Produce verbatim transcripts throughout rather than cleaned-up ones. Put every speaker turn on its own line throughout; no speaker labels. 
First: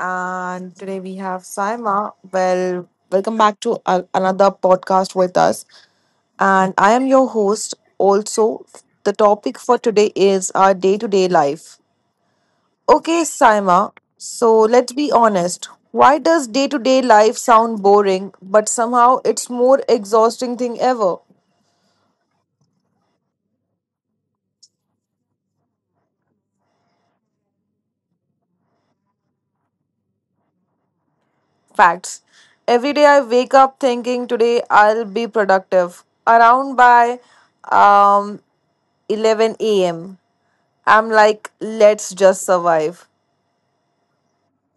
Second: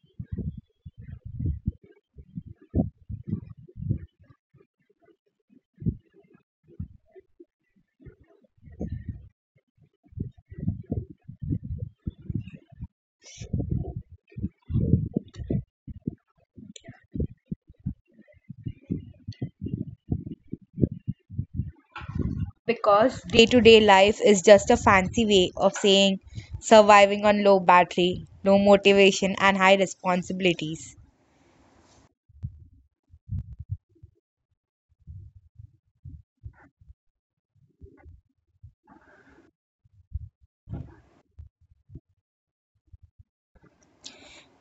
and today we have Saima. Well, welcome back to a- another podcast with us. And I am your host. Also, the topic for today is our day to day life. Okay, Saima. So, let's be honest. Why does day to day life sound boring, but somehow it's more exhausting thing ever?
because day to day life is just a fancy way of saying surviving on low battery, low motivation, and high responsibilities.
Facts. Every day I wake up thinking today I'll be productive. Around by um eleven a m. I'm like, let's just survive.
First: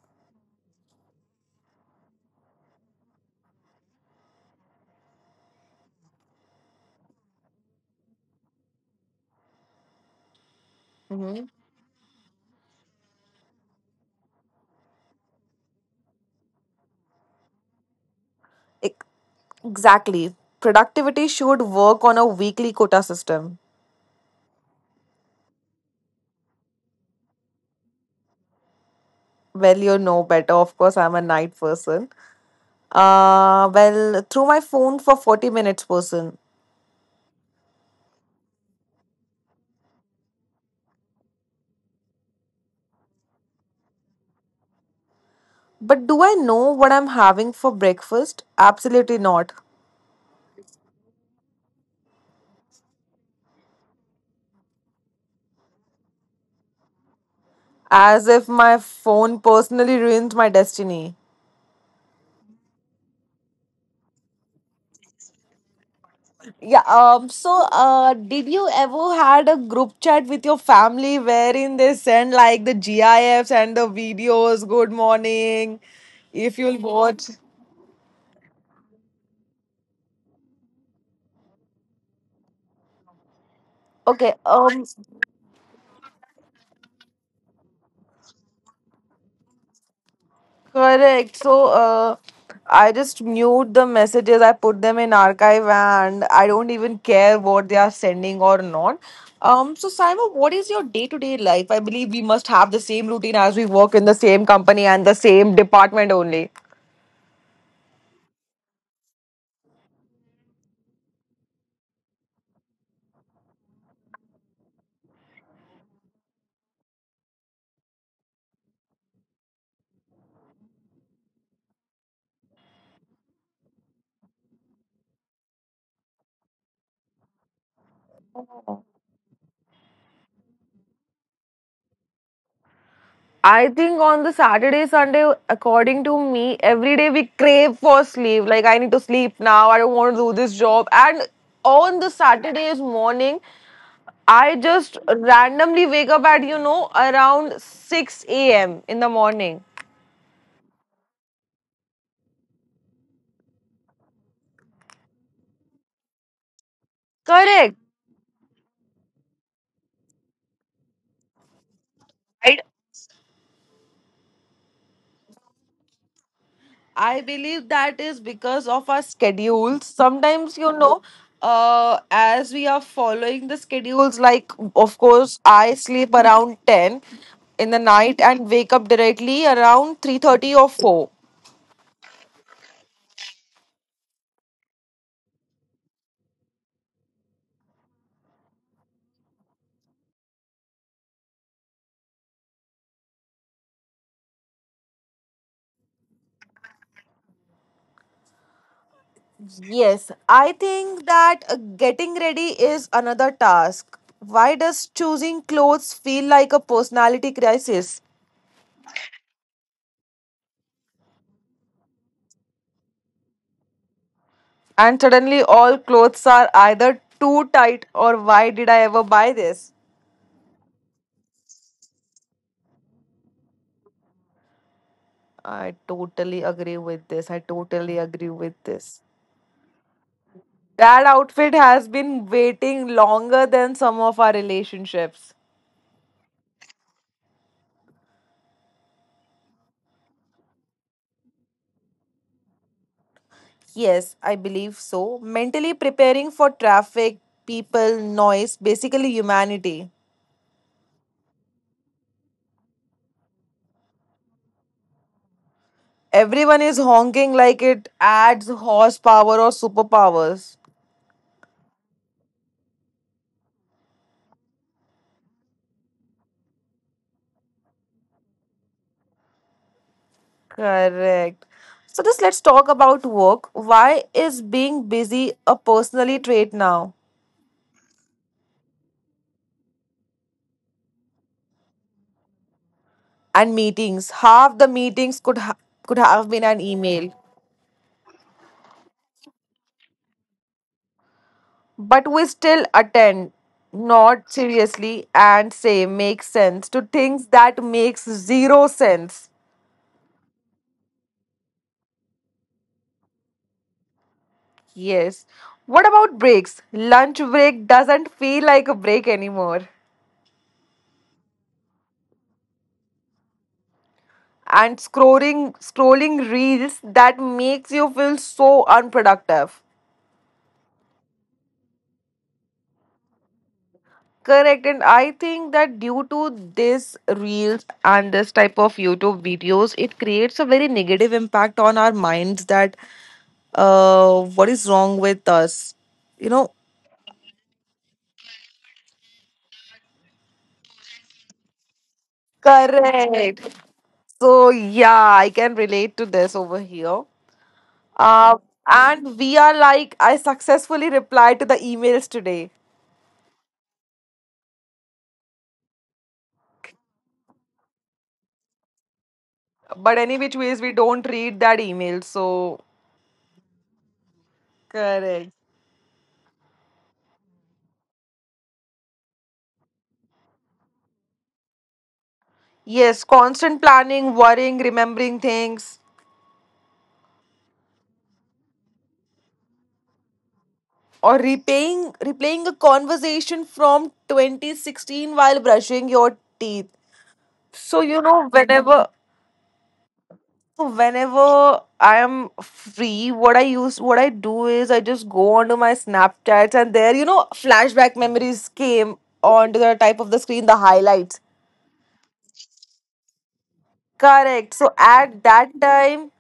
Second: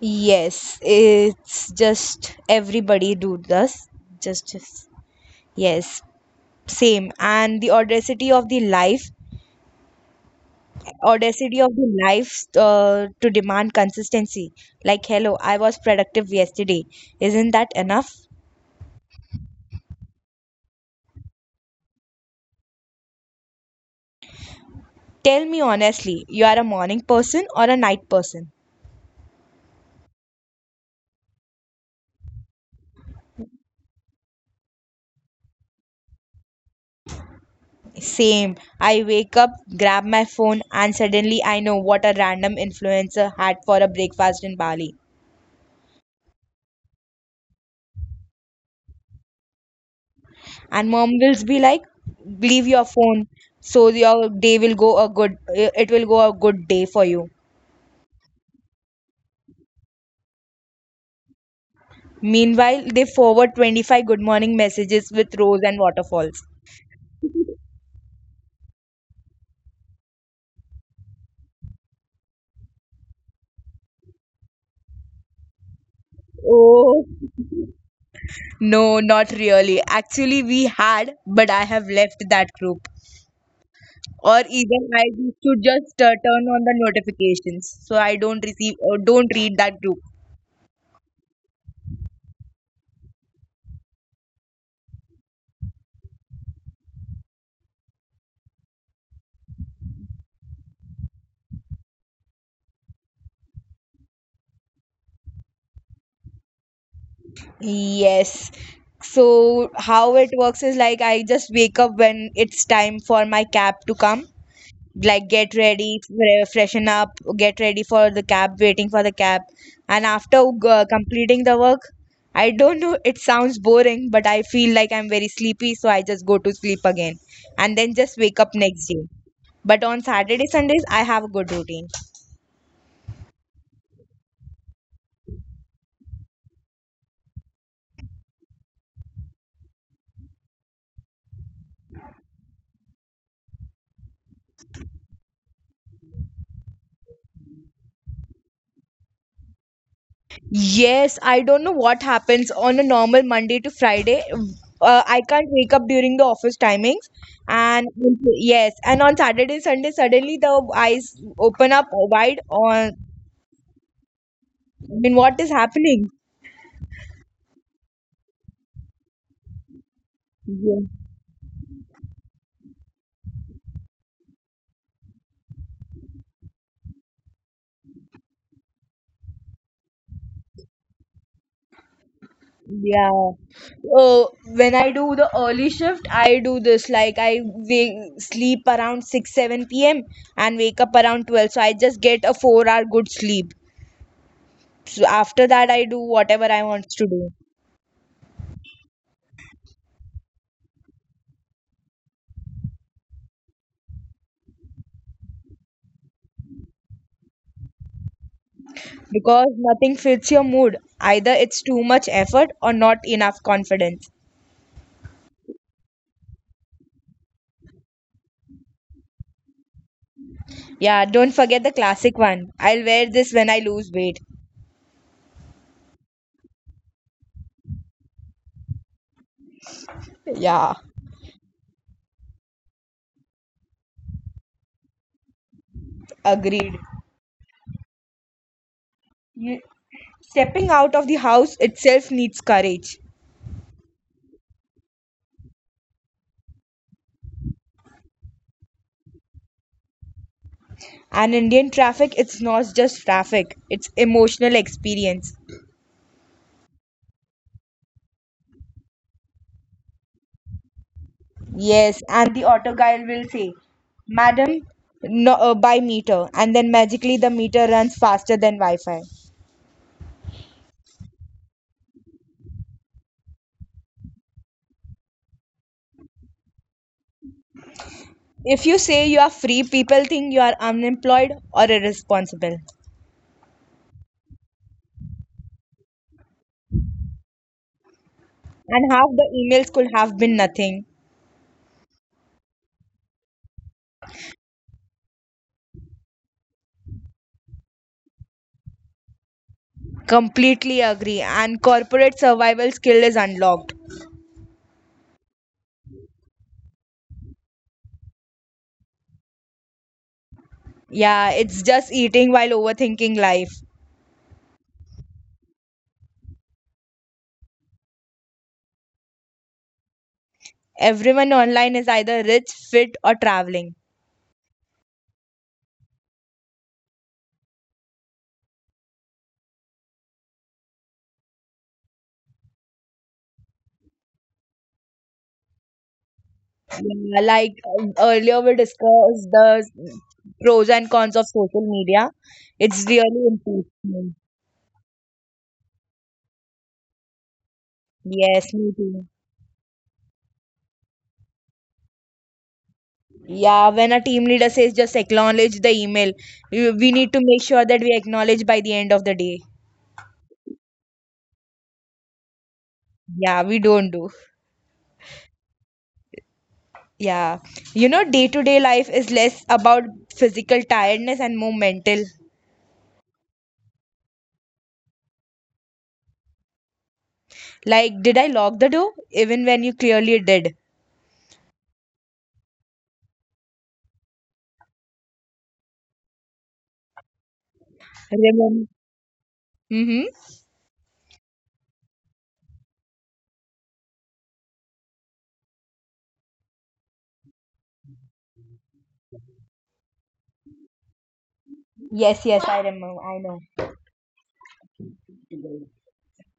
Yes, it's just everybody do this. Just, just yes, same. And the audacity of the life,
hmm
audacity of the life uh, to demand consistency. Like, hello, I was productive yesterday. Isn't that enough?
Ex- Exactly. Productivity should work on a weekly quota system.
Tell me honestly, you are a morning person or a night person?
Well, you know better. Of course, I'm a night person. Uh, well, through my phone for forty minutes person.
Same. I wake up, grab my phone, and suddenly I know what a random influencer had for a breakfast in Bali.
But do I know what I'm having for breakfast? Absolutely not.
And mom will be like, "Leave your phone, so your day will go a good. It will go a good day for you."
As if my phone personally ruins my destiny.
Meanwhile, they forward twenty-five good morning messages with rose and waterfalls.
Yeah, um, so uh, did you ever had a group chat with your family wherein they send like the GIFs and the videos, good morning, if you'll
Oh,
watch.
no, not really. Actually, we had, but I have left that group. Or
Okay,
even
um,
I used to just uh, turn on the notifications so I don't receive or don't read that group.
correct. So uh, I just mute the messages, I put them in archive, and I don't even care what they are sending or not. Um, so Simon, what is your day-to-day life? I believe we must have the same routine as we work in the same company and the same department only.
Yes. So how it works is like I just wake up when it's time for my cab to come, like get ready, fre- freshen up, get ready for the cab, waiting for the cab. And after uh, completing the work, I don't know, it sounds boring, but I feel like I'm very sleepy, so I just go to sleep again and then just wake up next day. But on Saturday, Sundays, I have a good routine.
I think on the Saturday, Sunday, according to me, every day we crave for sleep. Like, I need to sleep now. I don't want to do this job. And on the Saturdays morning, I just randomly wake up at, you know, around six a m in the morning.
Yes, I don't know what happens on a normal Monday to Friday. Uh, I can't wake up during the office timings,
Correct.
and yes, and on Saturday, Sunday, suddenly the eyes open up wide,
I,
on I mean, what is happening?
I believe that is because of our schedules. Sometimes, you
Yeah.
know, uh, as we are following the schedules, like, of course, I sleep around ten in the night and wake up directly around three thirty or four.
Yeah. Uh, when I do the early shift, I do this like I wake, sleep around six seven p m and wake up around twelve. So I just get a four hour good sleep. So after that, I do whatever I want to do
Yes, I think that uh, getting ready is another task. Why does choosing clothes feel like a personality crisis?
because nothing fits your mood. Either it's too much effort or not enough confidence.
And suddenly all clothes are either too tight, or why did I ever buy this?
Yeah, don't forget the classic one. I'll wear this when I lose weight.
I totally agree with this. I totally agree with this.
Yeah,
That outfit has been waiting longer than some of our relationships.
agreed. You, Stepping out of the house itself needs courage.
Yes, I believe so. Mentally preparing for traffic, people, noise, basically humanity.
And Indian traffic, it's not just traffic, it's emotional experience.
Everyone is honking like it adds horsepower or superpowers.
Yes, and the auto guy will say, "Madam, no, uh, buy meter." And then magically the meter runs faster than Wi Fi.
Correct. So just let's talk about work. Why is being busy a personally trait now?
If you say you are free, people think you are unemployed or irresponsible.
And meetings. Half the meetings could ha- could have been an email,
And half the emails could have been nothing.
but we still attend, not seriously, and say makes sense to things that makes zero sense.
Completely agree. And corporate survival skill is unlocked.
Yes. What about breaks? Lunch break doesn't feel like a break anymore.
Yeah, it's just eating while overthinking life.
And scrolling scrolling reels that makes you feel so unproductive.
Everyone online is either rich, fit, or traveling.
Correct, and I think that due to this reels and this type of YouTube videos, it creates a very negative impact on our minds that uh, what is wrong with us? You know,
Yeah, like um, earlier, we discussed the pros and cons of social media. It's really
correct.
important.
So, yeah, I can relate to this over here. Uh,
Yes, me too.
and we are like, I successfully replied to the emails today,
Yeah, when a team leader says just acknowledge the email, we, we need to make sure that we acknowledge by the end of the day.
but any which ways, we don't read that email, so
Yeah, we don't do.
correct.
Yeah. You know, day to day life is less about physical tiredness and more mental.
Yes, constant planning, worrying, remembering things,
Like, did I lock the door? Even when you clearly did.
or repaying replaying a conversation from twenty sixteen while brushing your teeth. So you know
Remember?
whenever
Mm-hmm.
so whenever I am free, what i use what I do is I just go onto my Snapchats, and there, you know flashback memories came onto the type of the screen, the highlights.
Yes, yes, I remember. I know
Correct. So at that time,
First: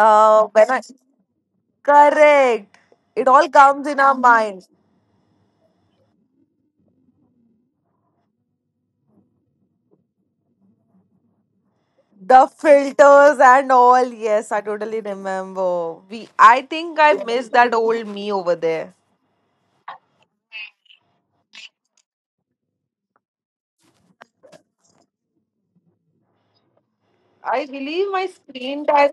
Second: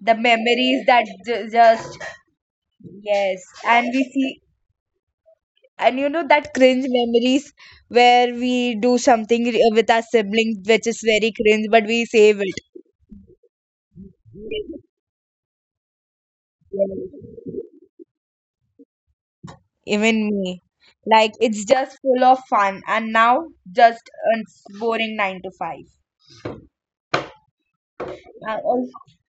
the
when I
memories that ju- just,
correct, it
yes,
all
and
comes in
we
our
see,
mind.
and you know that cringe memories where we do something re- with our siblings, which is very cringe, but we save
The
it.
filters and all, yes, I totally remember. We, I think I
Yes.
missed that old me over there.
Even me, like it's just full of fun, and now just a boring nine to five.
I believe my
I also
screen time.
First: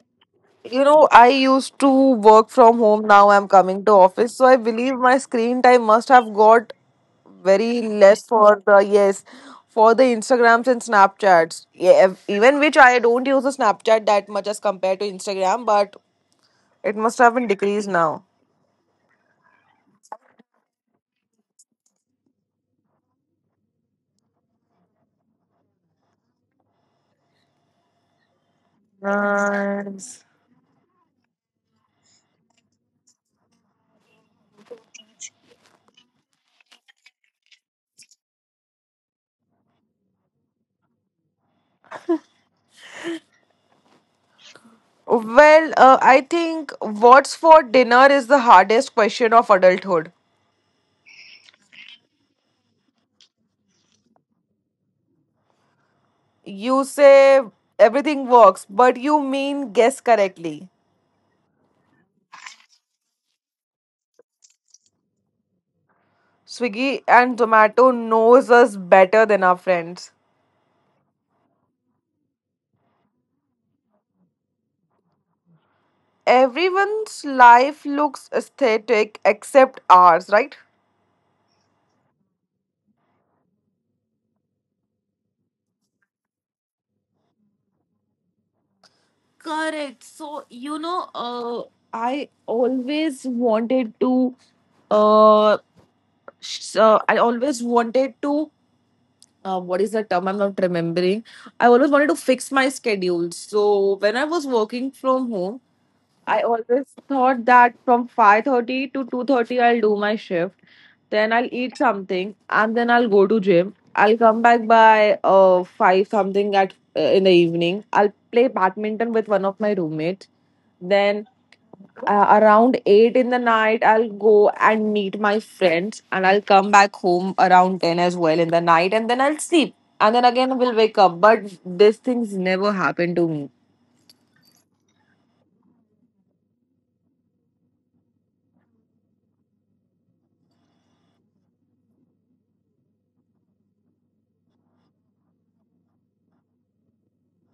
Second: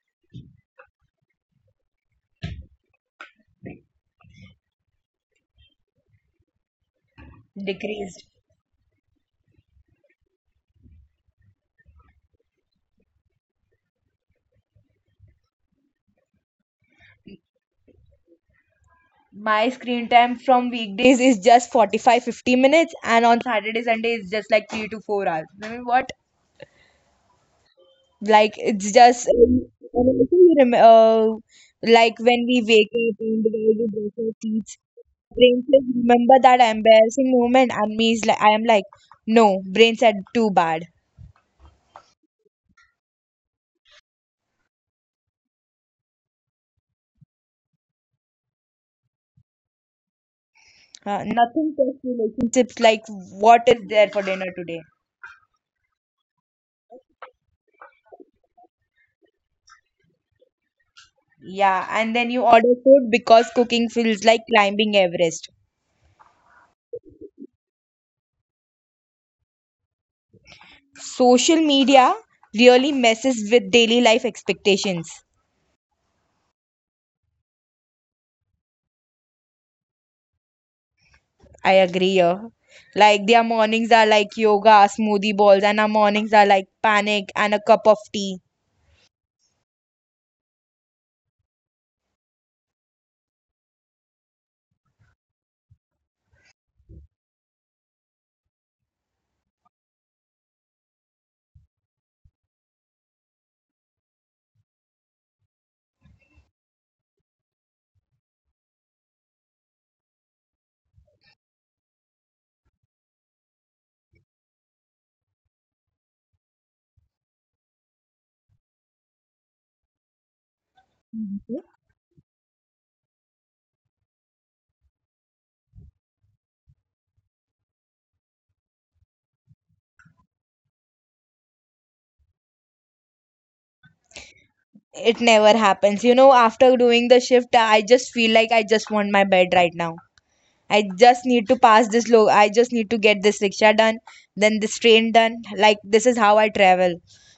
You know, I used to work from home. Now I'm coming to office, so I believe my screen time must have got very
decreased.
less for the, yes, for the Instagrams and Snapchats. Yeah, ev- even which I don't use the Snapchat that much as compared to Instagram, but it must have been decreased now.
My screen time from weekdays is just forty-five, fifty minutes, and on Saturday, Sunday, it's just like three to four hours. I mean, what? Like it's just um, and
Nice.
also you rem- uh, like when we wake up and the guy we brush our teeth, brain says remember that embarrassing moment, and me is like I am like no, brain said too bad.
Well, uh, I think what's for dinner is the hardest question of adulthood.
Uh, nothing test relationships like what is there for dinner today.
You say everything works, but you mean guess correctly.
Yeah, and then you order food because cooking feels like climbing Everest.
Swiggy and Zomato knows us better than our friends.
Social media really messes with daily life expectations.
Everyone's life looks aesthetic except ours, right?
I agree here. Like their mornings are like yoga, smoothie balls, and our mornings are like panic and a cup of tea.
Correct. So, you know, uh, I always wanted to, uh, sh- uh, I always wanted to, uh, what is the term I'm not remembering. I always wanted to fix my schedule. So when I was working from home, I always thought that from five thirty to two thirty I'll do my shift. Then I'll eat something and then I'll go to gym. I'll come back by uh, five something at, uh, in the evening. I'll play badminton with one of my roommates. Then uh, around eight in the night, I'll go and meet my friends, and I'll come back home around ten as well in the night, and then I'll sleep, and then again we'll wake up, but these things never happen to me.
It never happens. You know, after doing the shift, I just feel like I just want my bed right now. I just need to pass this low. I just need to get this rickshaw done, then this train done. Like this is how I travel.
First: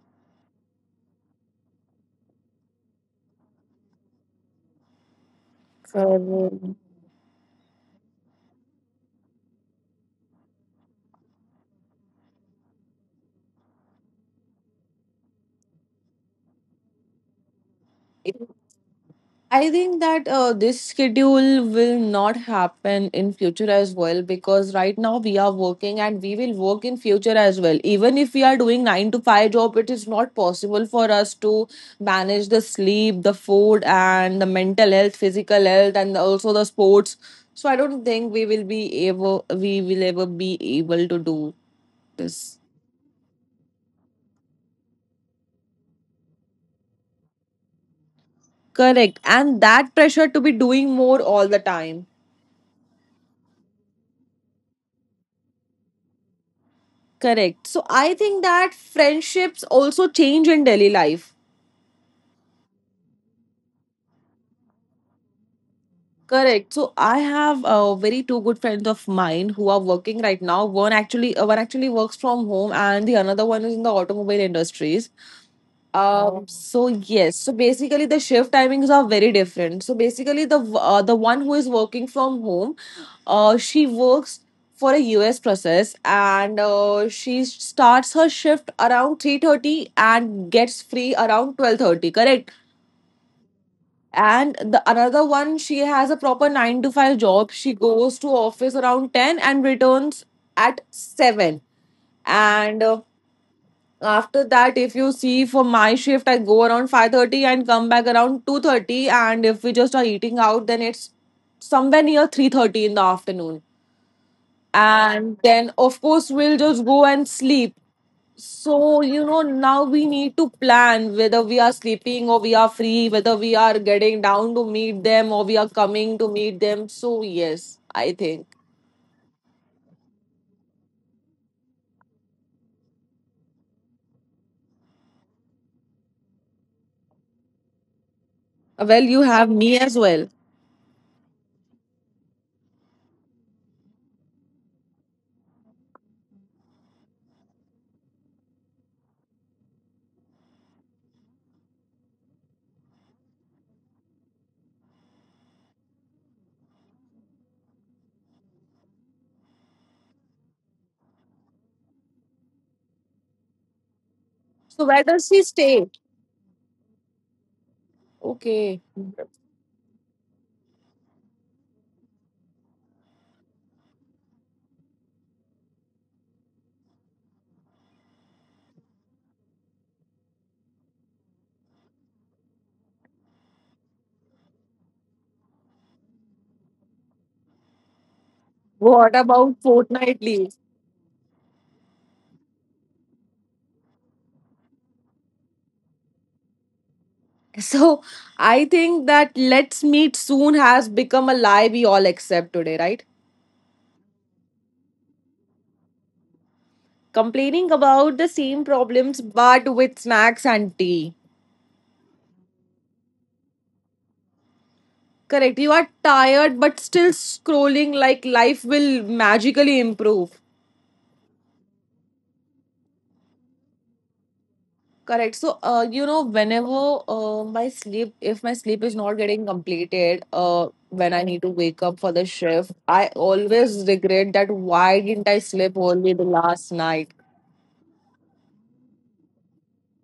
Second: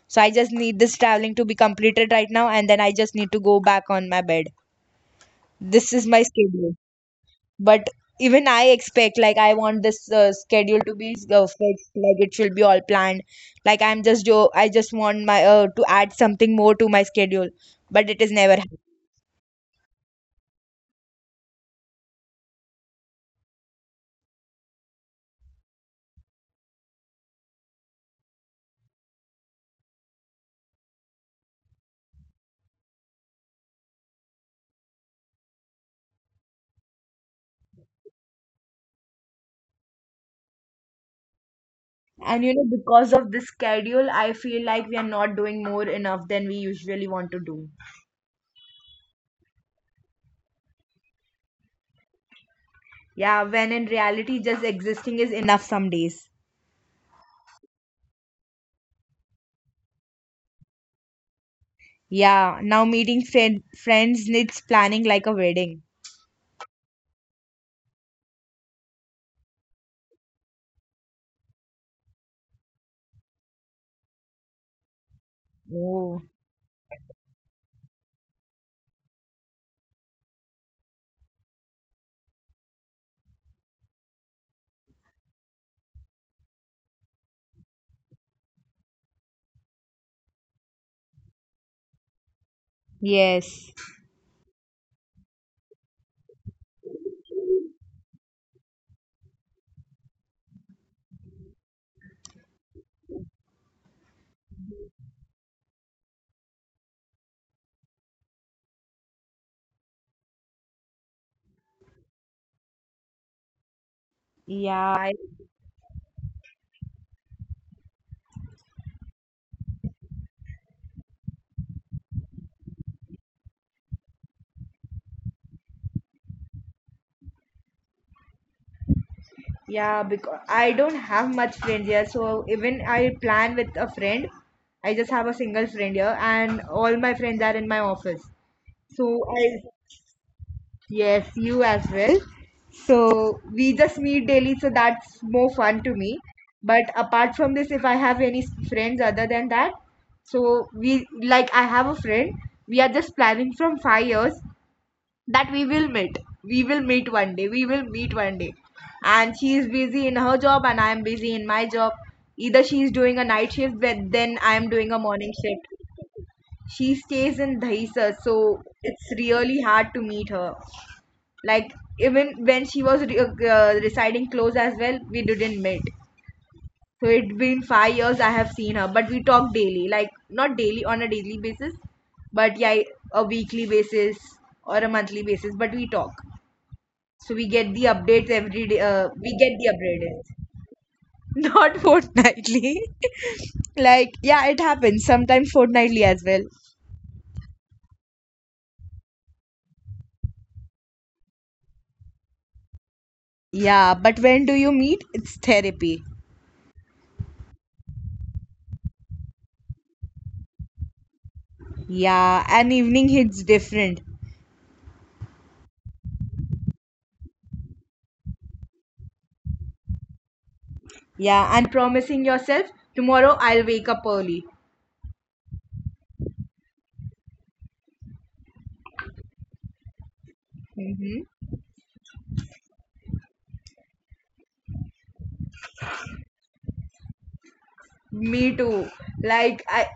So I just need this traveling to be completed right now, and then I just need to go back on my bed. This is my schedule.
So
But even I expect, like, I want this uh, schedule to be uh, fixed, like, it should be all planned. Like, I'm just, jo- I just want my, uh, to add something more to my schedule, but it is never happening.
I think that uh, this schedule will not happen in future as well, because right now we are working and we will work in future as well. Even if we are doing nine to five job, it is not possible for us to manage the sleep, the food, and the mental health, physical health, and also the sports. So I don't think we will be able we will ever be able to do
And
this.
you know, because of this schedule, I feel like we are not doing more enough than we usually want to do.
Correct. And that pressure to be doing more all the time.
Yeah, when in reality, just existing is enough some days.
Correct. So I think that friendships also change in daily life.
Yeah, now meeting friend friends needs planning like a wedding.
Correct. So I have, uh, very two good friends of mine who are working right now. One actually, uh, one actually works from home, and the another one is in the automobile industries.
Oh,
Um, so yes, so basically the shift timings are very different. So basically the, w- uh, the one who is working from home, uh, she works for a U S process, and uh, she starts her shift around three thirty and gets free around twelve thirty, correct?
yes.
And the another one, she has a proper nine to five job. She goes to office around ten and returns at seven. And uh, after that, if you see for my shift, I go around five thirty and come back around two thirty. And if we just are eating out, then it's somewhere near three thirty in the afternoon.
Yeah, I
And then, of course, we'll just go and sleep. So, you know, now we need to plan whether we are sleeping or we are free, whether we are getting down to meet them or we are coming to meet them. So, yes, I think.
Yeah, because I don't have much friends here. So even I plan with a friend, I just have a single friend here, and all my friends are in my office.
Well,
So
you have
I,
me as well.
yes, you as well. So we just meet daily, so that's more fun to me. But apart from this, if I have any s- friends other than that, so we like I have a friend. We are just planning from five years, that we will meet we will meet one day. We will meet one day and she is busy in her job, and I am busy in my job. Either she is doing a night shift, but then I am
So, where
doing a
does she
morning shift.
stay?
She stays in Dahisar, so
Okay.
it's really hard to meet her. Like, even when she was re- uh, residing close as well, we didn't meet. So it's been five years I have seen her, but we talk daily, like not daily on a daily basis, but yeah, a weekly basis or a monthly basis, but we talk. So we get the updates every day.
What
Uh, we
about
get the updates,
fortnightly?
not fortnightly. Like, yeah, it happens. Sometimes fortnightly as well.
So I think that let's meet soon has become a lie we all accept today, right?
Yeah, but when do you meet? It's therapy.
Complaining about the same problems but with snacks and tea.
Yeah, an evening hits different.
Correct. You are tired but still scrolling like life will magically improve.
Yeah, and promising yourself, tomorrow I'll wake up early.
Correct. So, uh, you know, whenever uh, my sleep, if my sleep is not getting completed, uh, when I
Mm-hmm.
need to wake up for the shift, I always regret that why didn't I sleep only the last night?
Me too. Like I,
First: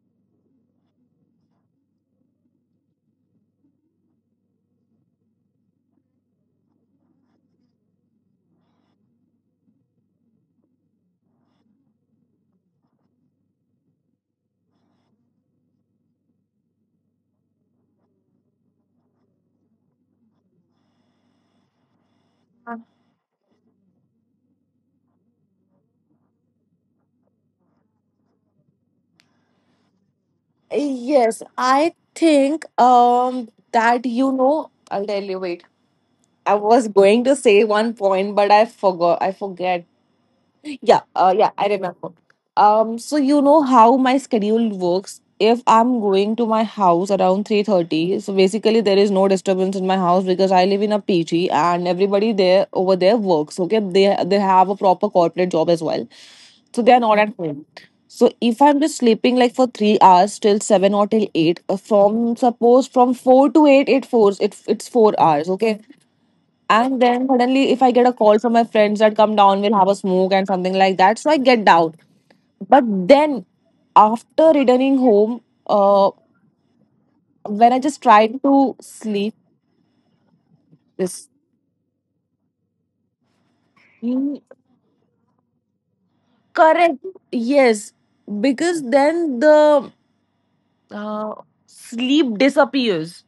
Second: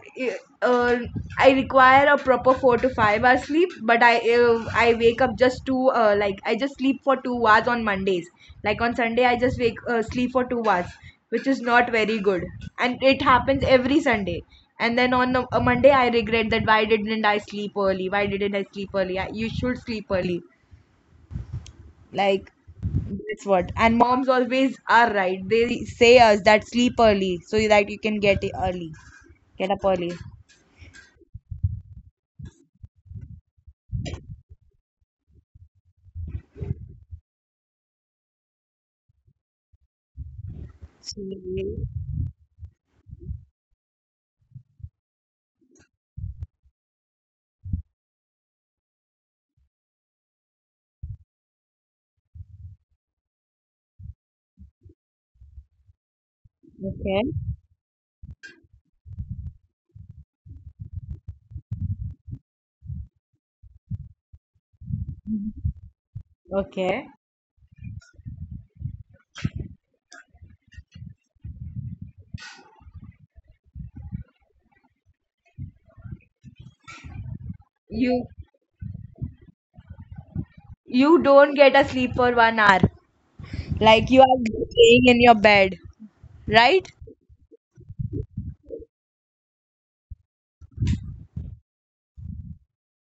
uh, I require a proper four to five hours sleep, but I uh, I wake up just two. Uh, like I just sleep for two hours on Mondays. Like on Sunday, I just wake uh, sleep for two hours, which is not very good. And it happens every Sunday. And then on a, a Monday, I regret that why didn't I sleep early? Why didn't I sleep early? I, you should sleep early. Like that's what. And moms always are right. They say us that sleep early so that you can get it early. Get up early.
Yes, I think, um that you know, I'll tell you, wait. I was going to say one point, but I forgot I forget. Yeah, uh
See,
yeah, I remember. Um so you know how my schedule works. If I'm going to my house around three thirty, so basically there is no disturbance in my house, because I live in a P G and everybody there over there works, okay? They they have a proper corporate job as well. So they are not
okay.
at home. So if I'm just sleeping like for three hours till seven or till eight, uh, from suppose from four to eight, it fours it it's four hours, okay. And
Okay.
then suddenly, if I get a call from my friends that come down, we'll have a smoke and something like that. So I get down. But then after returning home, uh, when I just
you
tried to sleep,
you
this
don't get a sleep for one hour. Like you are
Mm,
laying in your bed, right?
correct, yes, because then the uh, sleep disappears.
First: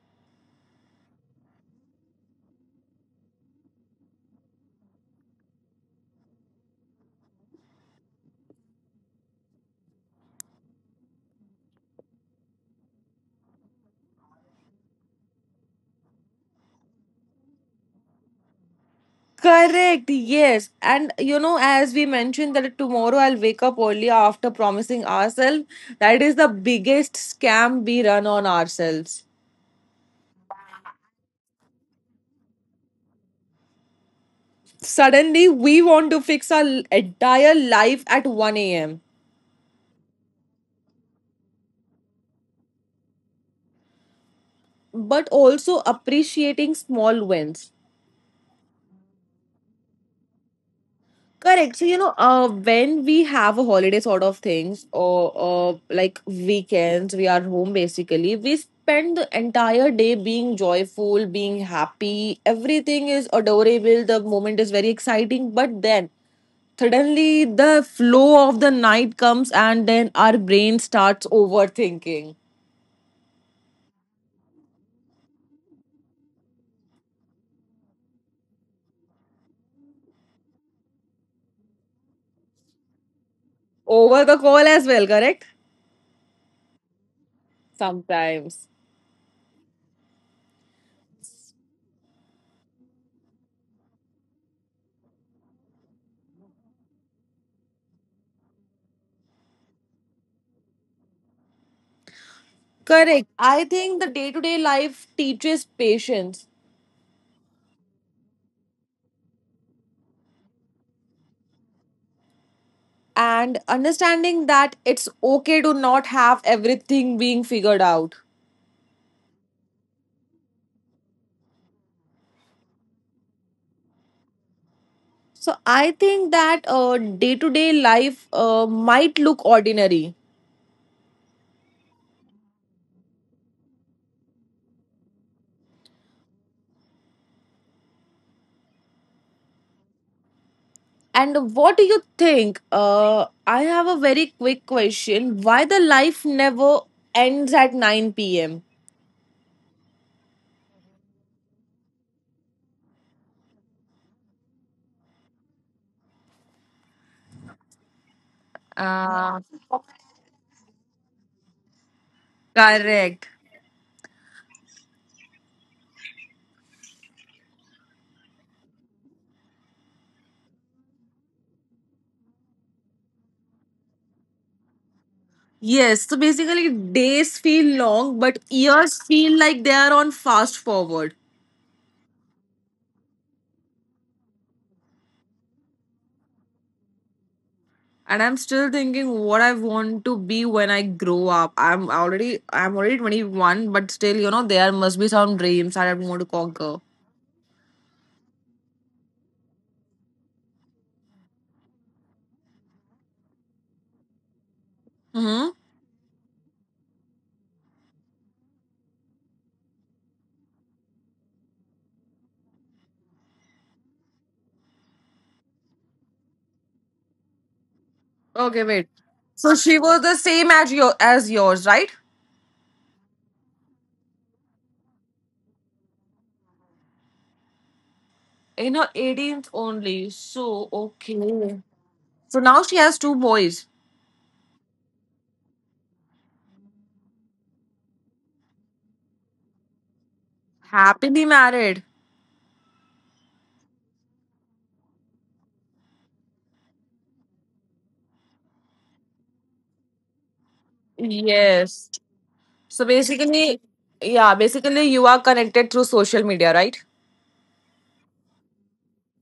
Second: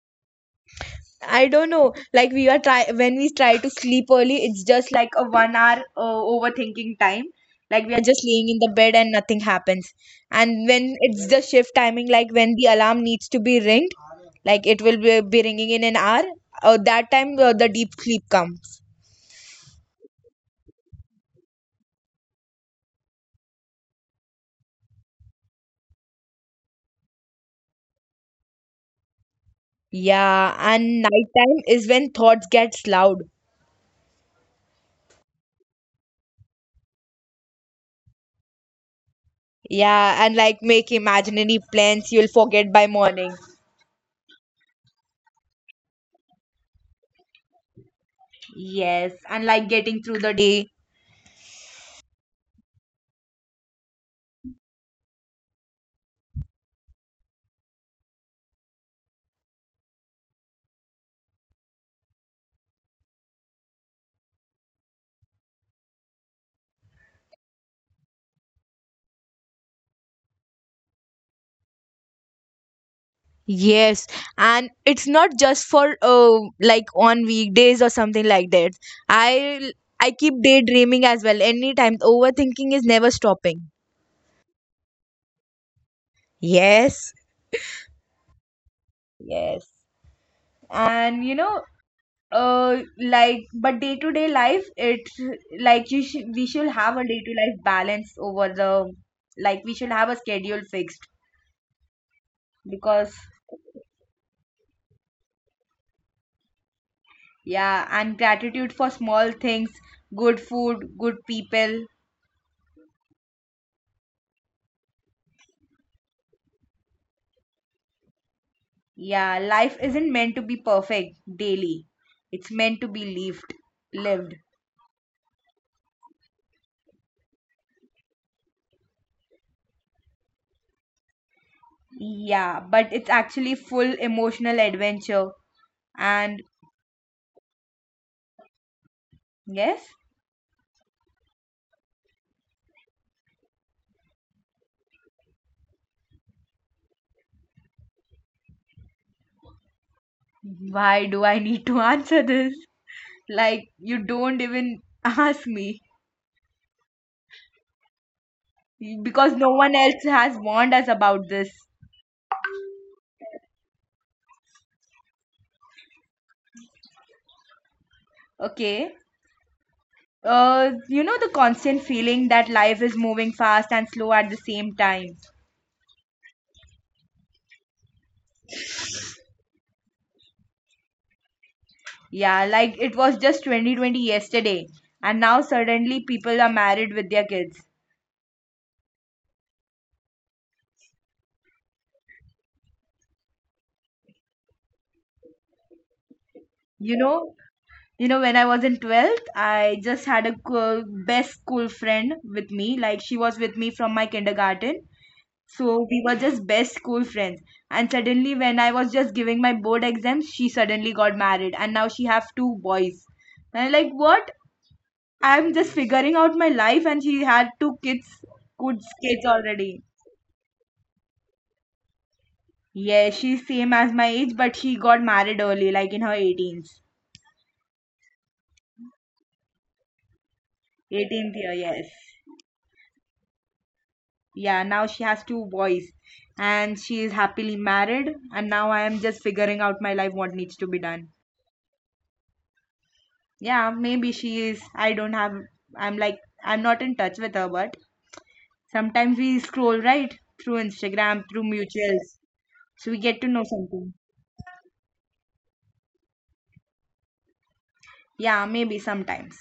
I don't know. Like we are try when we try to sleep early, it's just like a one hour uh, overthinking time. Like we are just laying in the bed and nothing happens. And when it's the shift timing, like when the alarm needs to be ringed, like it will be, be ringing in an hour. Uh, that time uh, the deep sleep comes.
Correct, yes. And you know, as we mentioned, that tomorrow I'll wake up early after promising ourselves. That is the biggest scam we run on ourselves.
Yeah, and nighttime is when thoughts gets loud.
Suddenly, we want to fix our l- entire life at one a m,
Yeah, and like make imaginary plans you'll forget by morning.
but also appreciating small wins.
Yes, and like getting through the day.
Correct. So, you know, uh, when we have a holiday sort of things, or, or like weekends, we are home basically, we spend the entire day being joyful, being happy. Everything is adorable. The moment is very exciting. But then suddenly the flow of the night comes, and then our brain starts overthinking.
Yes, and it's not just for uh, like on weekdays or something like that. I I keep daydreaming as well. Anytime overthinking is never stopping.
Over the call as well, correct?
Yes.
Sometimes.
Yes. And you know, uh like, but day to day life, it's like you should we should have a day to life balance over the like we should have a schedule fixed, because
Correct. I think the day to day life teaches patience.
yeah, and gratitude for small things, good food, good people.
And understanding that it's okay to not have everything being figured out.
Yeah, life isn't meant to be perfect daily, it's meant to be lived lived
So I think that day to day life uh, might look ordinary.
Yeah, but it's actually full emotional adventure. And yes,
And what do you think? Uh, I have a very quick question. Why the life never ends at nine p m?
why do I need to answer this? Like, you don't even ask me, because no
Ah,
one else has warned us about this.
correct.
Okay. Uh, you know, the constant feeling that life is moving fast and slow at the same time.
Yes, so basically days feel long, but years feel like they are on fast forward.
Yeah, like it was just twenty twenty yesterday, and now suddenly people are married with their kids.
And I'm still thinking what I want to be when I grow up. I'm already i'm already twenty-one, but still, you know there must be some dreams that I want to
You
conquer.
know, you know, when I was in twelfth, I just had a co- best school friend with me. Like, she was with me from my kindergarten.
Mm-hmm.
So we were just best school friends. And suddenly, when I was just giving my board exams, she suddenly got married, and now she have two boys. And I'm like, what? I'm just figuring out my life, and she had two kids, good
Okay, wait.
kids
So
already.
she was the same as your as yours, right?
Yeah, she's same as my age, but she got married early, like in her eighteenth
In her eighteenth only, so
eighteenth year.
okay.
Yes.
So now she has two boys.
Yeah. Now she has two boys, and she is happily married. And now I am just figuring out my life, what needs to be done.
Happily married.
Yeah, maybe she is. I don't have, I'm like, I'm not in touch with her, but sometimes we scroll right through Instagram, through
Yes.
mutuals. So we
So
get to know
basically,
something.
yeah, basically you are connected through social media, right?
Yeah, maybe sometimes.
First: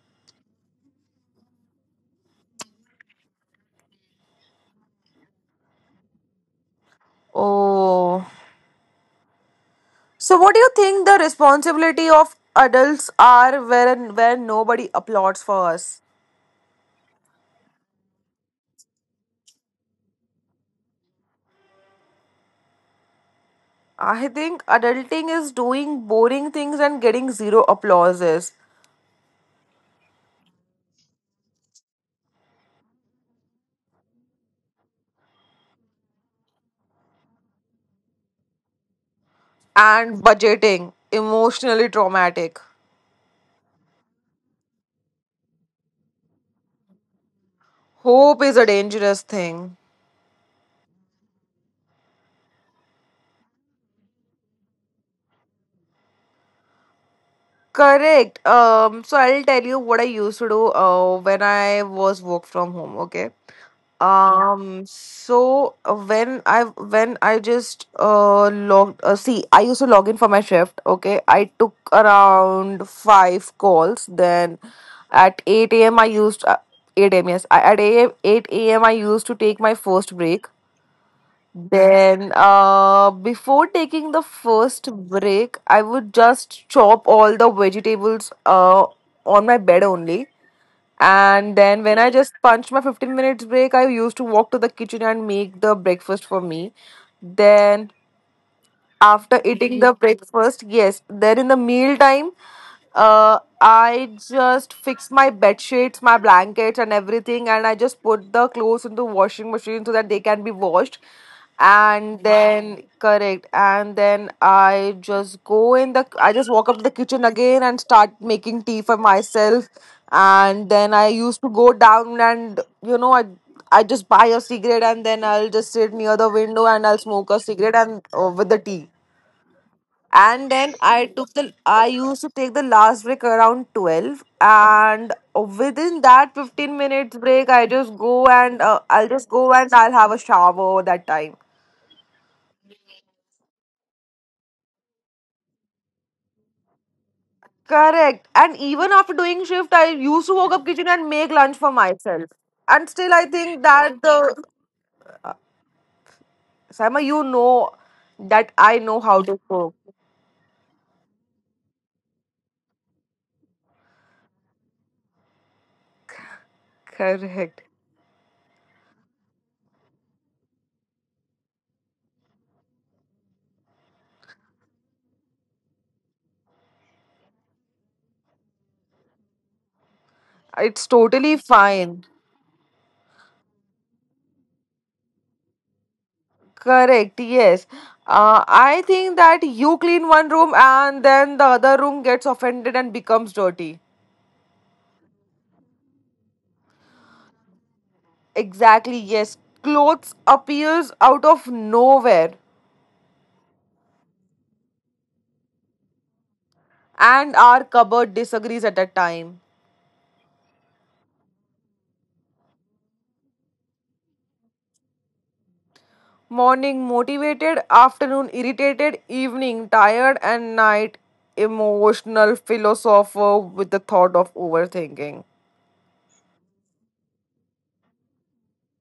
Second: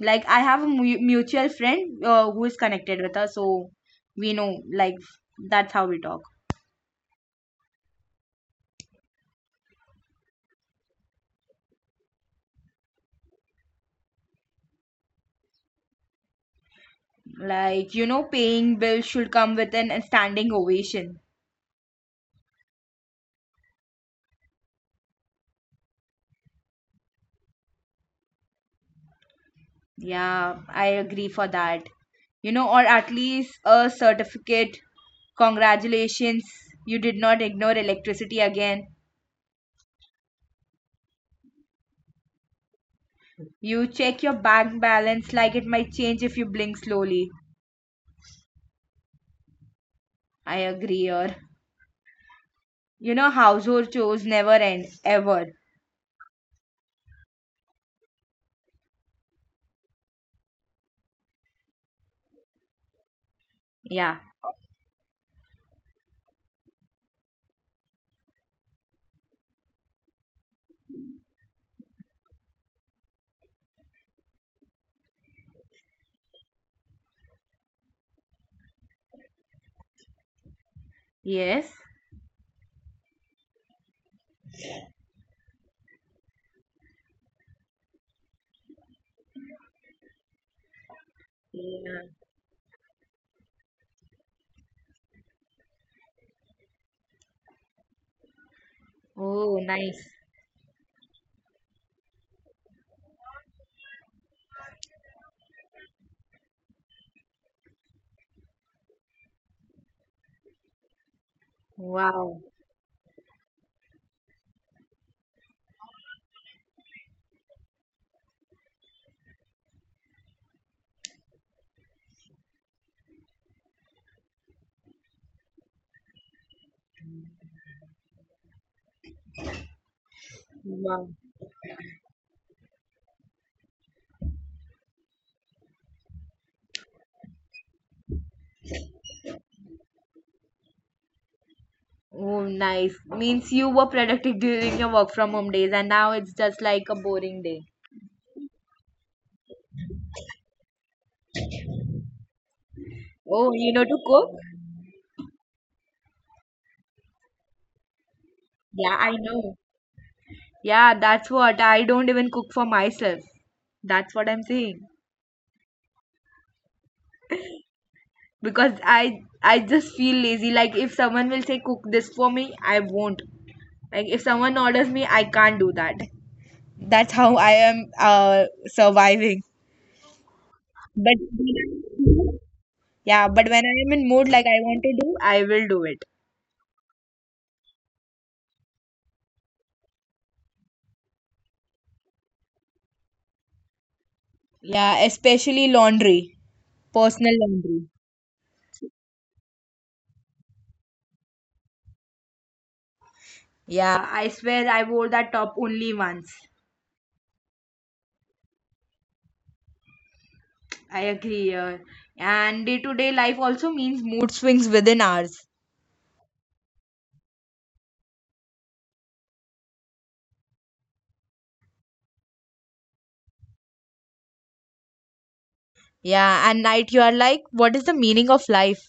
Like, I have a mu- mutual friend uh, who is connected with her, so we know, like, that's how we talk.
Oh. So, what do you think the responsibility of adults are where where nobody applauds for us?
Like, you know, paying bills should come with an standing ovation.
I think adulting is doing boring things and getting zero applauses.
Yeah, I agree for that. You know, or at least a certificate. Congratulations, you did not ignore electricity again.
And budgeting, emotionally traumatic.
You check your bank balance like it might change if you blink slowly.
Hope is a dangerous thing.
I agree here. You know, household chores never end, ever.
Correct. Um, so I'll tell you what I used to do uh, when I was work from home. Okay.
Yeah.
Yeah. Um, so uh, when I when I just uh logged uh, See, I used to log in for my shift. Okay, I took around five calls. Then at eight a m. I used uh, eight a m. Yes, I, at a m eight a m. I used to take my first break.
Yes.
Then, uh, before taking the first break, I would just chop all the vegetables uh, on my bed only. And then, when
Yeah.
I just punch my fifteen minutes break, I used to walk to the kitchen and make the breakfast for me. Then, after
Oh,
eating the
nice.
breakfast, yes, then in the meal time, uh, I just fix my bed sheets, my blankets, and everything, and I just put the clothes into washing machine so that they can be washed. And
Wow.
then, correct, and then i just go in the I just walk up to the kitchen again and start making tea for myself. And then I used to go down, and you know i i just buy a cigarette, and then I'll just sit near the window and I'll smoke a cigarette and, uh, with the tea. And then i
Wow.
took the I used to take the last break around twelve, and within that fifteen minutes break, i just go and uh, I'll just go and I'll have a shower that time.
Oh, nice. Means you were productive during your work from home days and now it's just like a boring day.
Correct. And even after doing shift, I used to walk up kitchen and make lunch for myself. And still I
Oh,
think
you know to
that the...
cook?
Sama, you know that I
Yeah,
know
I
how to
know.
cook.
Yeah, that's what I don't even cook for myself. That's what I'm saying.
Correct,
Because I I just feel lazy. Like if someone will say cook this for me, I won't. Like if someone orders me, I can't do that. That's how I am uh surviving.
it's
But
totally fine.
yeah, but when I am in mood like I want to do, I will do it.
Correct, yes. Uh, I think that you clean one room and then the other room gets offended and becomes dirty.
Yeah, especially laundry, personal laundry.
Exactly, yes. Clothes appears out of nowhere
Yeah, I swear I wore that top only once.
and our cupboard disagrees at a time.
I agree. Yeah. And day to day life also means mood swings within hours.
Morning motivated, afternoon irritated, evening tired, and night emotional philosopher with the thought of overthinking.
Yeah. And night you are like, what is the meaning of life?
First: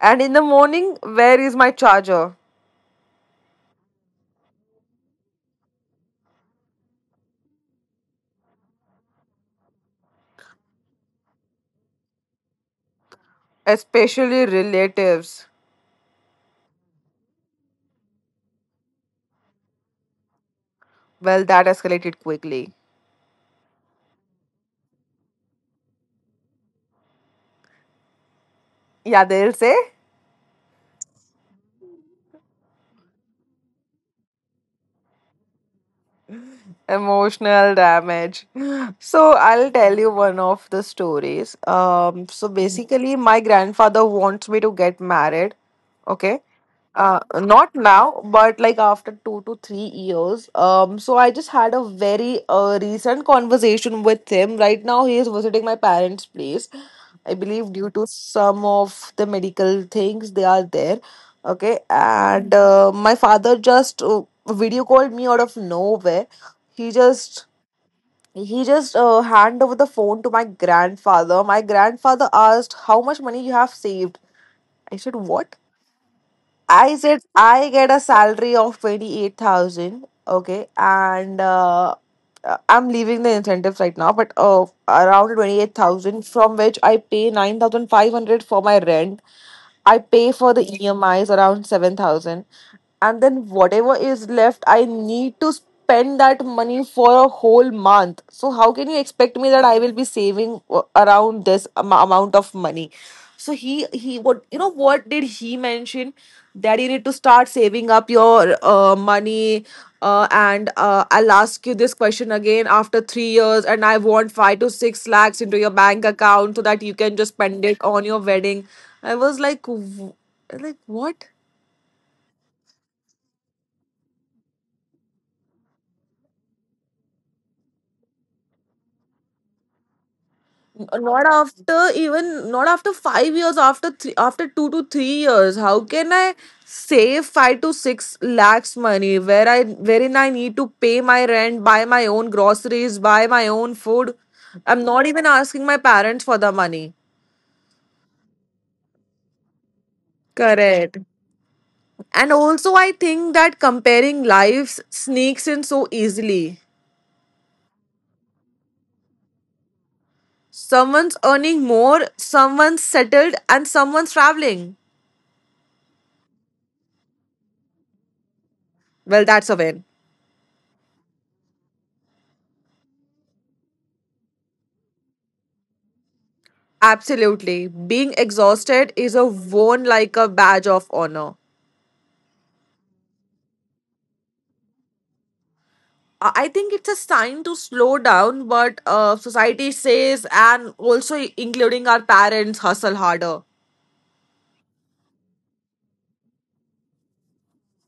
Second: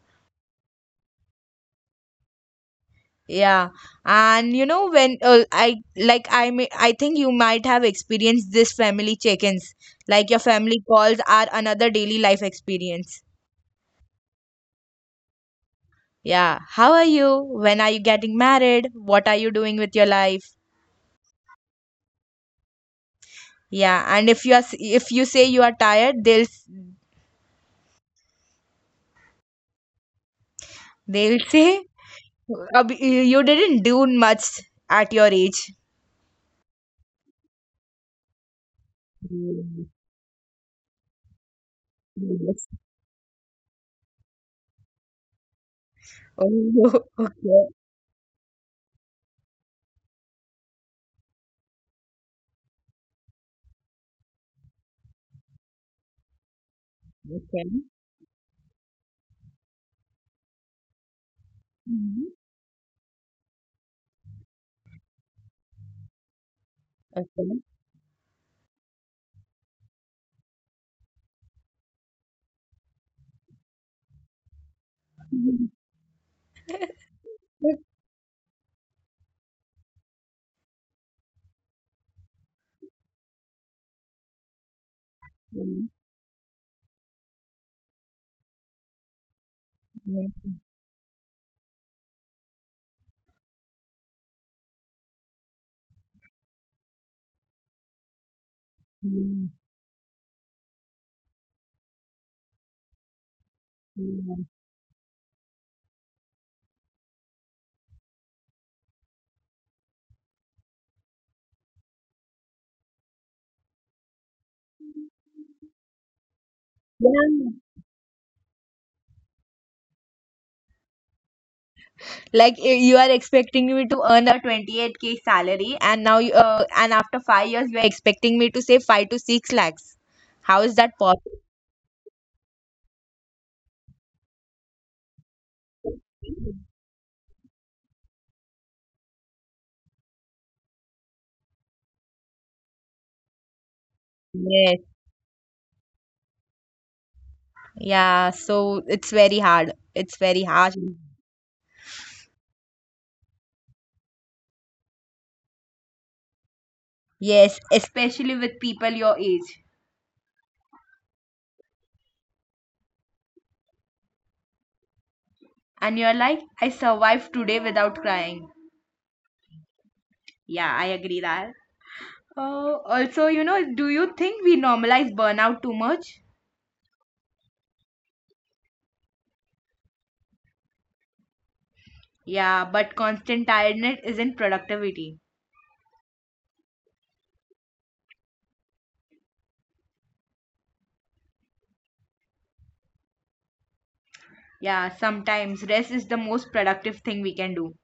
And in the morning, where is my charger?
Yeah. And you know, when uh, I like, I may, I think you might have experienced this family check ins. Like your family calls are another daily life experience.
Especially relatives.
Yeah. How are you? When are you getting married? What are you doing with your life?
Well, that escalated quickly.
Yeah. And if you are, s- if you say you are tired, they'll, s-
Yeah, they'll say.
they'll say. Uh, b- you didn't do much at your age.
Emotional damage. So I'll
Mm,
tell you one of the stories. Um so
yes.
basically, my grandfather wants me to get married. Okay.
Oh,
uh
okay.
not now, but like after two to three years. Um so I just had a very uh, recent conversation with him. Right now he is visiting my parents place. I
Okay.
believe due to some of the medical things they are there. Okay.
Mhm.
And uh, my father just uh, video called me out of nowhere. he just
Okay.
he just uh, hand over the phone to my grandfather. My grandfather asked, how much money you have saved? I said, what?
Mhm.
I said I get a salary of twenty-eight thousand. Okay. And uh, uh, I'm leaving the incentives right now, but uh, around
Mhm.
twenty-eight thousand, from which I pay nine thousand five hundred for my rent. I
Yes.
pay for the E M Is around seven thousand, and then whatever is left I need to spend that money for a whole month. So how can you expect
Mm,
me that I will be saving uh, around this am- amount of money? So he he, what
mm.
you know what did he mention? That you need to start saving up your uh, money. Uh, and uh, I'll ask you this question again after three years, and I want five to six lakhs into your bank account so that you can just
Yeah.
spend it on your wedding. I was like, w- like what?
Like i- you are expecting me to earn a twenty-eight k salary, and now you- uh, and after five years you are expecting me to save five to six lakhs. How is that
Not
possible?
after, even not after five years, after three, after two to three years. How can I save five to six lakhs money where I wherein I need to pay my rent, buy my own groceries, buy my own food? I'm
Yes.
not even asking my parents for the money.
Yeah. So it's very hard. It's very hard.
Correct. And also, I think that comparing lives sneaks in so easily.
Yes, especially with people your age.
Someone's earning more, someone's settled, and someone's traveling.
And you're like, I survived today without crying.
Well, that's a win.
Yeah, I agree that. Uh, also, you know, do you think we normalize burnout too much?
Absolutely. Being exhausted is a worn like a badge of honor.
Yeah, but constant tiredness isn't productivity.
I I think it's a sign to slow down, but uh, society says, and also including our parents, hustle harder.
Yeah, sometimes rest is the most productive thing we can do.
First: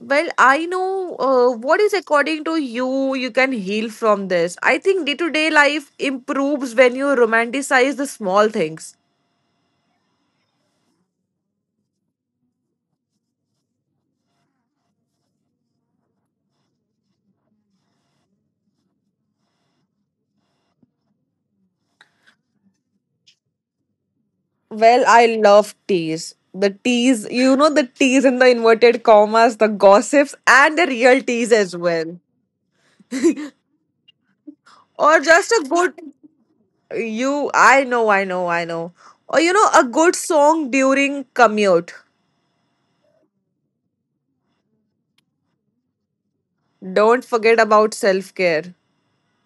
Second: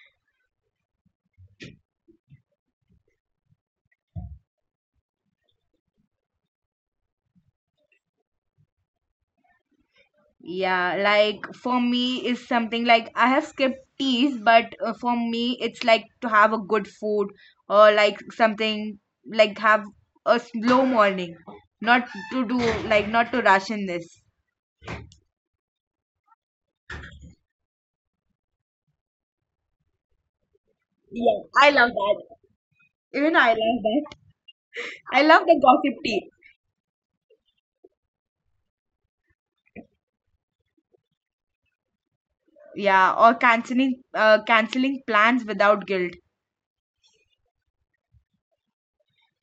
Well, I know uh, what is, according to you, you can heal from this. I think day to day life improves when you romanticize the small things.
Yeah, like for me is something like I have skipped teas, but uh, for me it's like to have a good food or like something like have a slow morning, not to do like not to rush in this.
Well, I love teas. The teas, you know, the teas in the inverted commas, the gossips, and the real
Yeah,
teas
I
as
love
well.
that. Even I love that.
Or
I love
just
the
a good,
gossip tea.
you, I know, I know, I know. Or, you know, a good song during commute.
Yeah, or canceling uh, canceling plans without guilt.
Don't forget about self care.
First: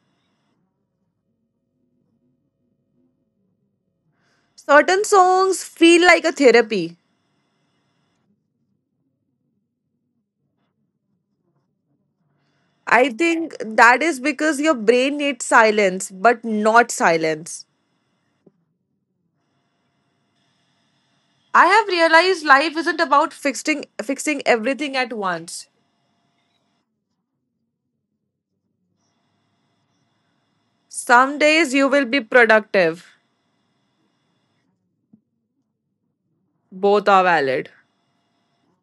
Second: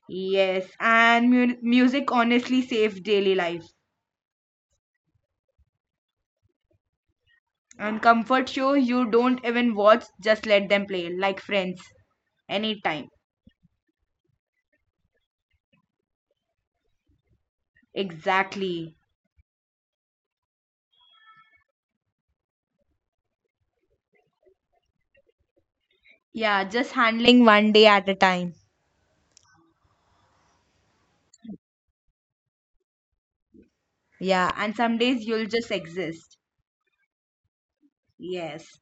Yes, and mu- music honestly saves daily life.
Certain songs feel like a therapy.
And comfort show you don't even watch, just let them play like friends anytime.
I think that is because your brain needs silence, but not silence.
Exactly.
I have realized life isn't about fixing fixing everything at once.
Yeah, just handling one day at a time.
Some days you will be productive.
Yeah, and some days you'll just exist.
Both are valid.
Yes.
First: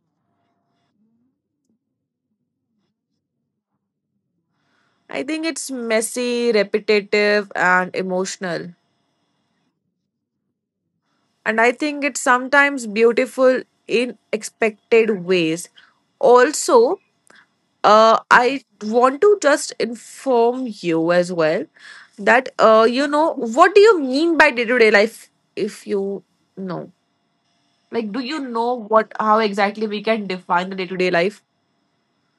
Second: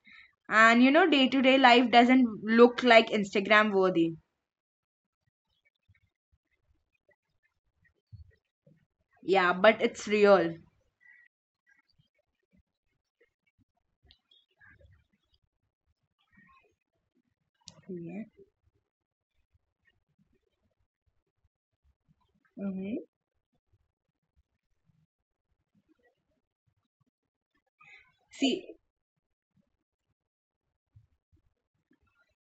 And you know, day to day life doesn't look like Instagram worthy.
I think it's messy, repetitive, and emotional.
Yeah, but it's real.
And I think it's sometimes beautiful in expected ways. Also, uh,
Yeah.
I want to just inform you as well that,
Mm-hmm.
uh, you know, what do you mean by day to day life if you know? Like, do you
See,
know what, how exactly we can define the day to day life?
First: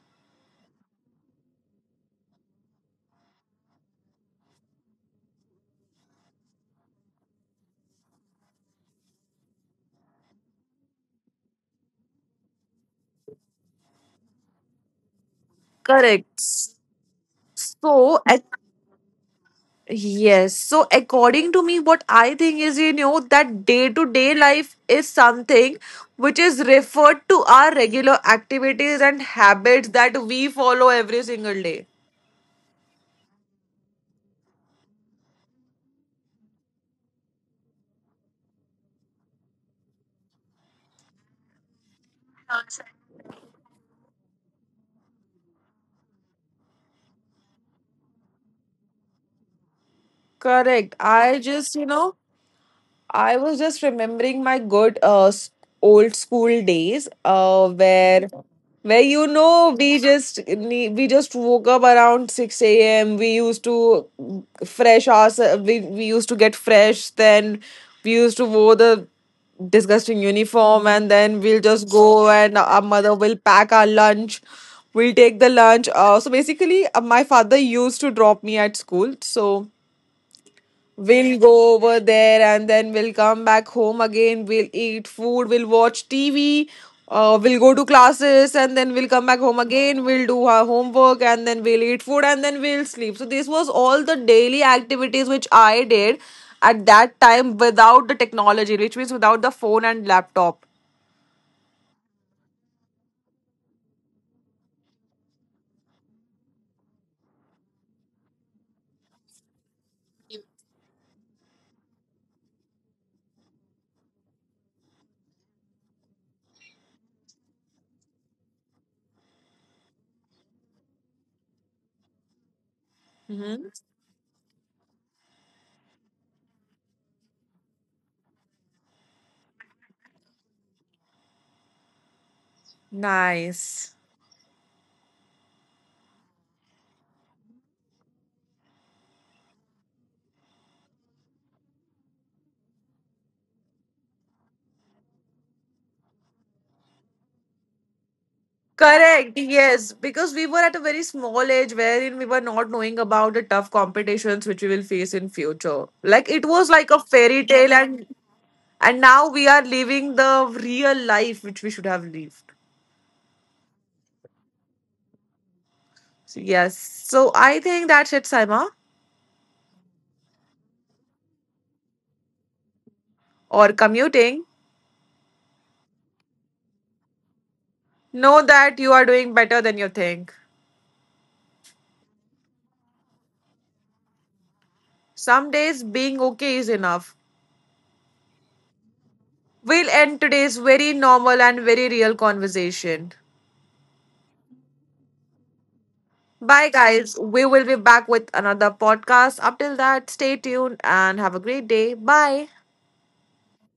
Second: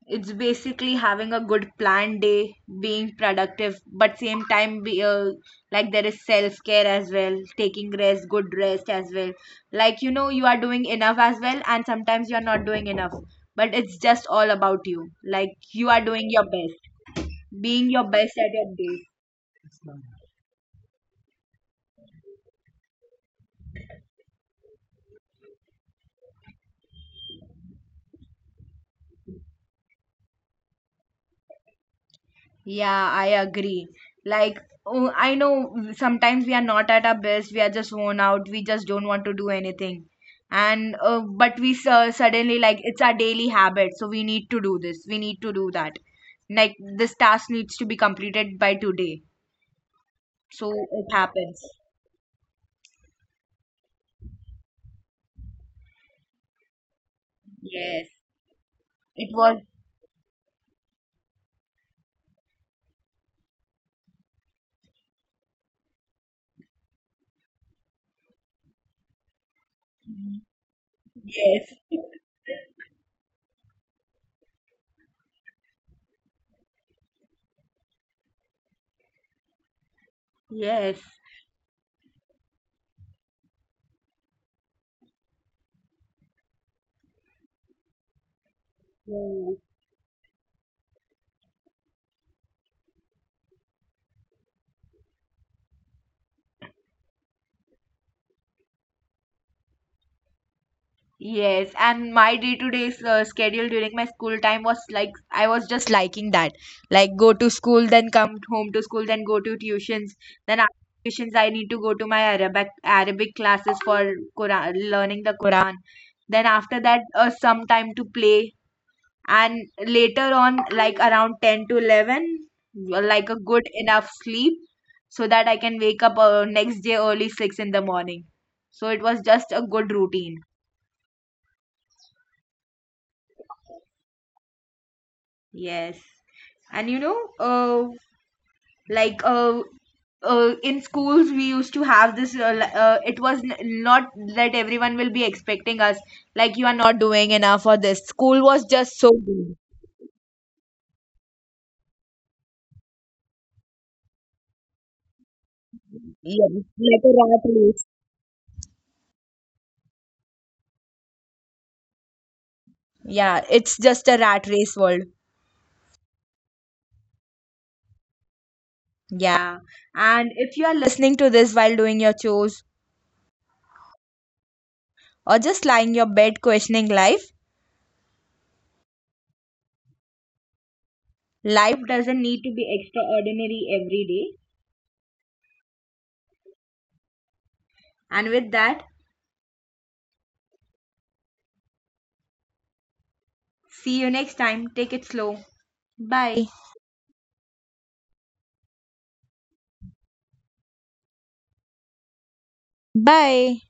it's basically having a good planned day, being productive, but same time be uh, like there is self care as well, taking rest, good rest as well. Like you know, you are doing enough as well, and sometimes you are not doing enough. But it's just all about you. Like you are doing your
Correct.
best, being
So,
your best at your day.
yes. So, according to me, what I think is, you know, that day to day life is something which is referred to our regular activities and habits that we follow every single day.
Yeah, I agree. Like, oh, I know sometimes we are not at our best. We are just worn out. We just don't want to do anything. And uh, but we su- suddenly like it's our daily habit. So we need to do this. We need to do that. Like this task needs to be completed by today. So
Correct.
it
I
happens.
just, you know, I was just remembering my good uh, s- old school days uh,
Yes.
where where you
It
know
was.
we just nee- we just woke up around six a m. We used to mm, fresh us we, we used to get fresh, then we used to wear the disgusting uniform, and then we'll just
Yes.
go, and our mother will pack our lunch. We'll take the lunch. Uh, so basically, uh, my father used to drop me at school, so
Yes.
we'll go over there, and then we'll come back home again. We'll eat food, we'll watch T V, uh, we'll go to classes, and then we'll come back home
Yeah.
again. We'll do our homework, and then we'll eat food, and then we'll sleep. So, this was all the daily activities which I did at that time without the technology, which means without the phone and laptop.
Yes, and my day-to-day s- uh, schedule during my school time was like I was just liking that. Like go to school, then come home to school, then go to tuitions. Then after tuitions, I need to go to my Arabic Arabic classes for Quran, learning the Quran. Then after that, uh, some time to play, and later on, like around ten to eleven, uh, like a
Mhm.
good enough sleep so that I can wake up uh, next day early six in the morning. So it was just a good routine.
Nice.
Yes. And you know uh, like uh, uh, in schools we used to have this uh, li- uh, it was n- not that everyone will be expecting us, like, you are not doing enough for this. School was just so
Correct,
good.
yes, because we were at a very small age wherein we were not knowing about the tough competitions which we will face in future. Like it was
Yeah,
like a
like a
fairy
rat
tale,
race.
and and now we are living the real life which we should have lived.
Yeah, it's just a rat race world.
So yes. So I think that's it, Saima.
Yeah. And if you are listening to this while doing your chores
Or commuting.
or just lying your bed questioning life,
Know that you are doing better than you think.
life doesn't need to be extraordinary every day.
Some days being okay is enough.
And with that,
We'll end today's very normal and very real conversation.
see you next time. Take it slow. Bye.
Bye, guys. We will be back with another podcast. Up till that, stay tuned and have a great day. Bye.
Bye.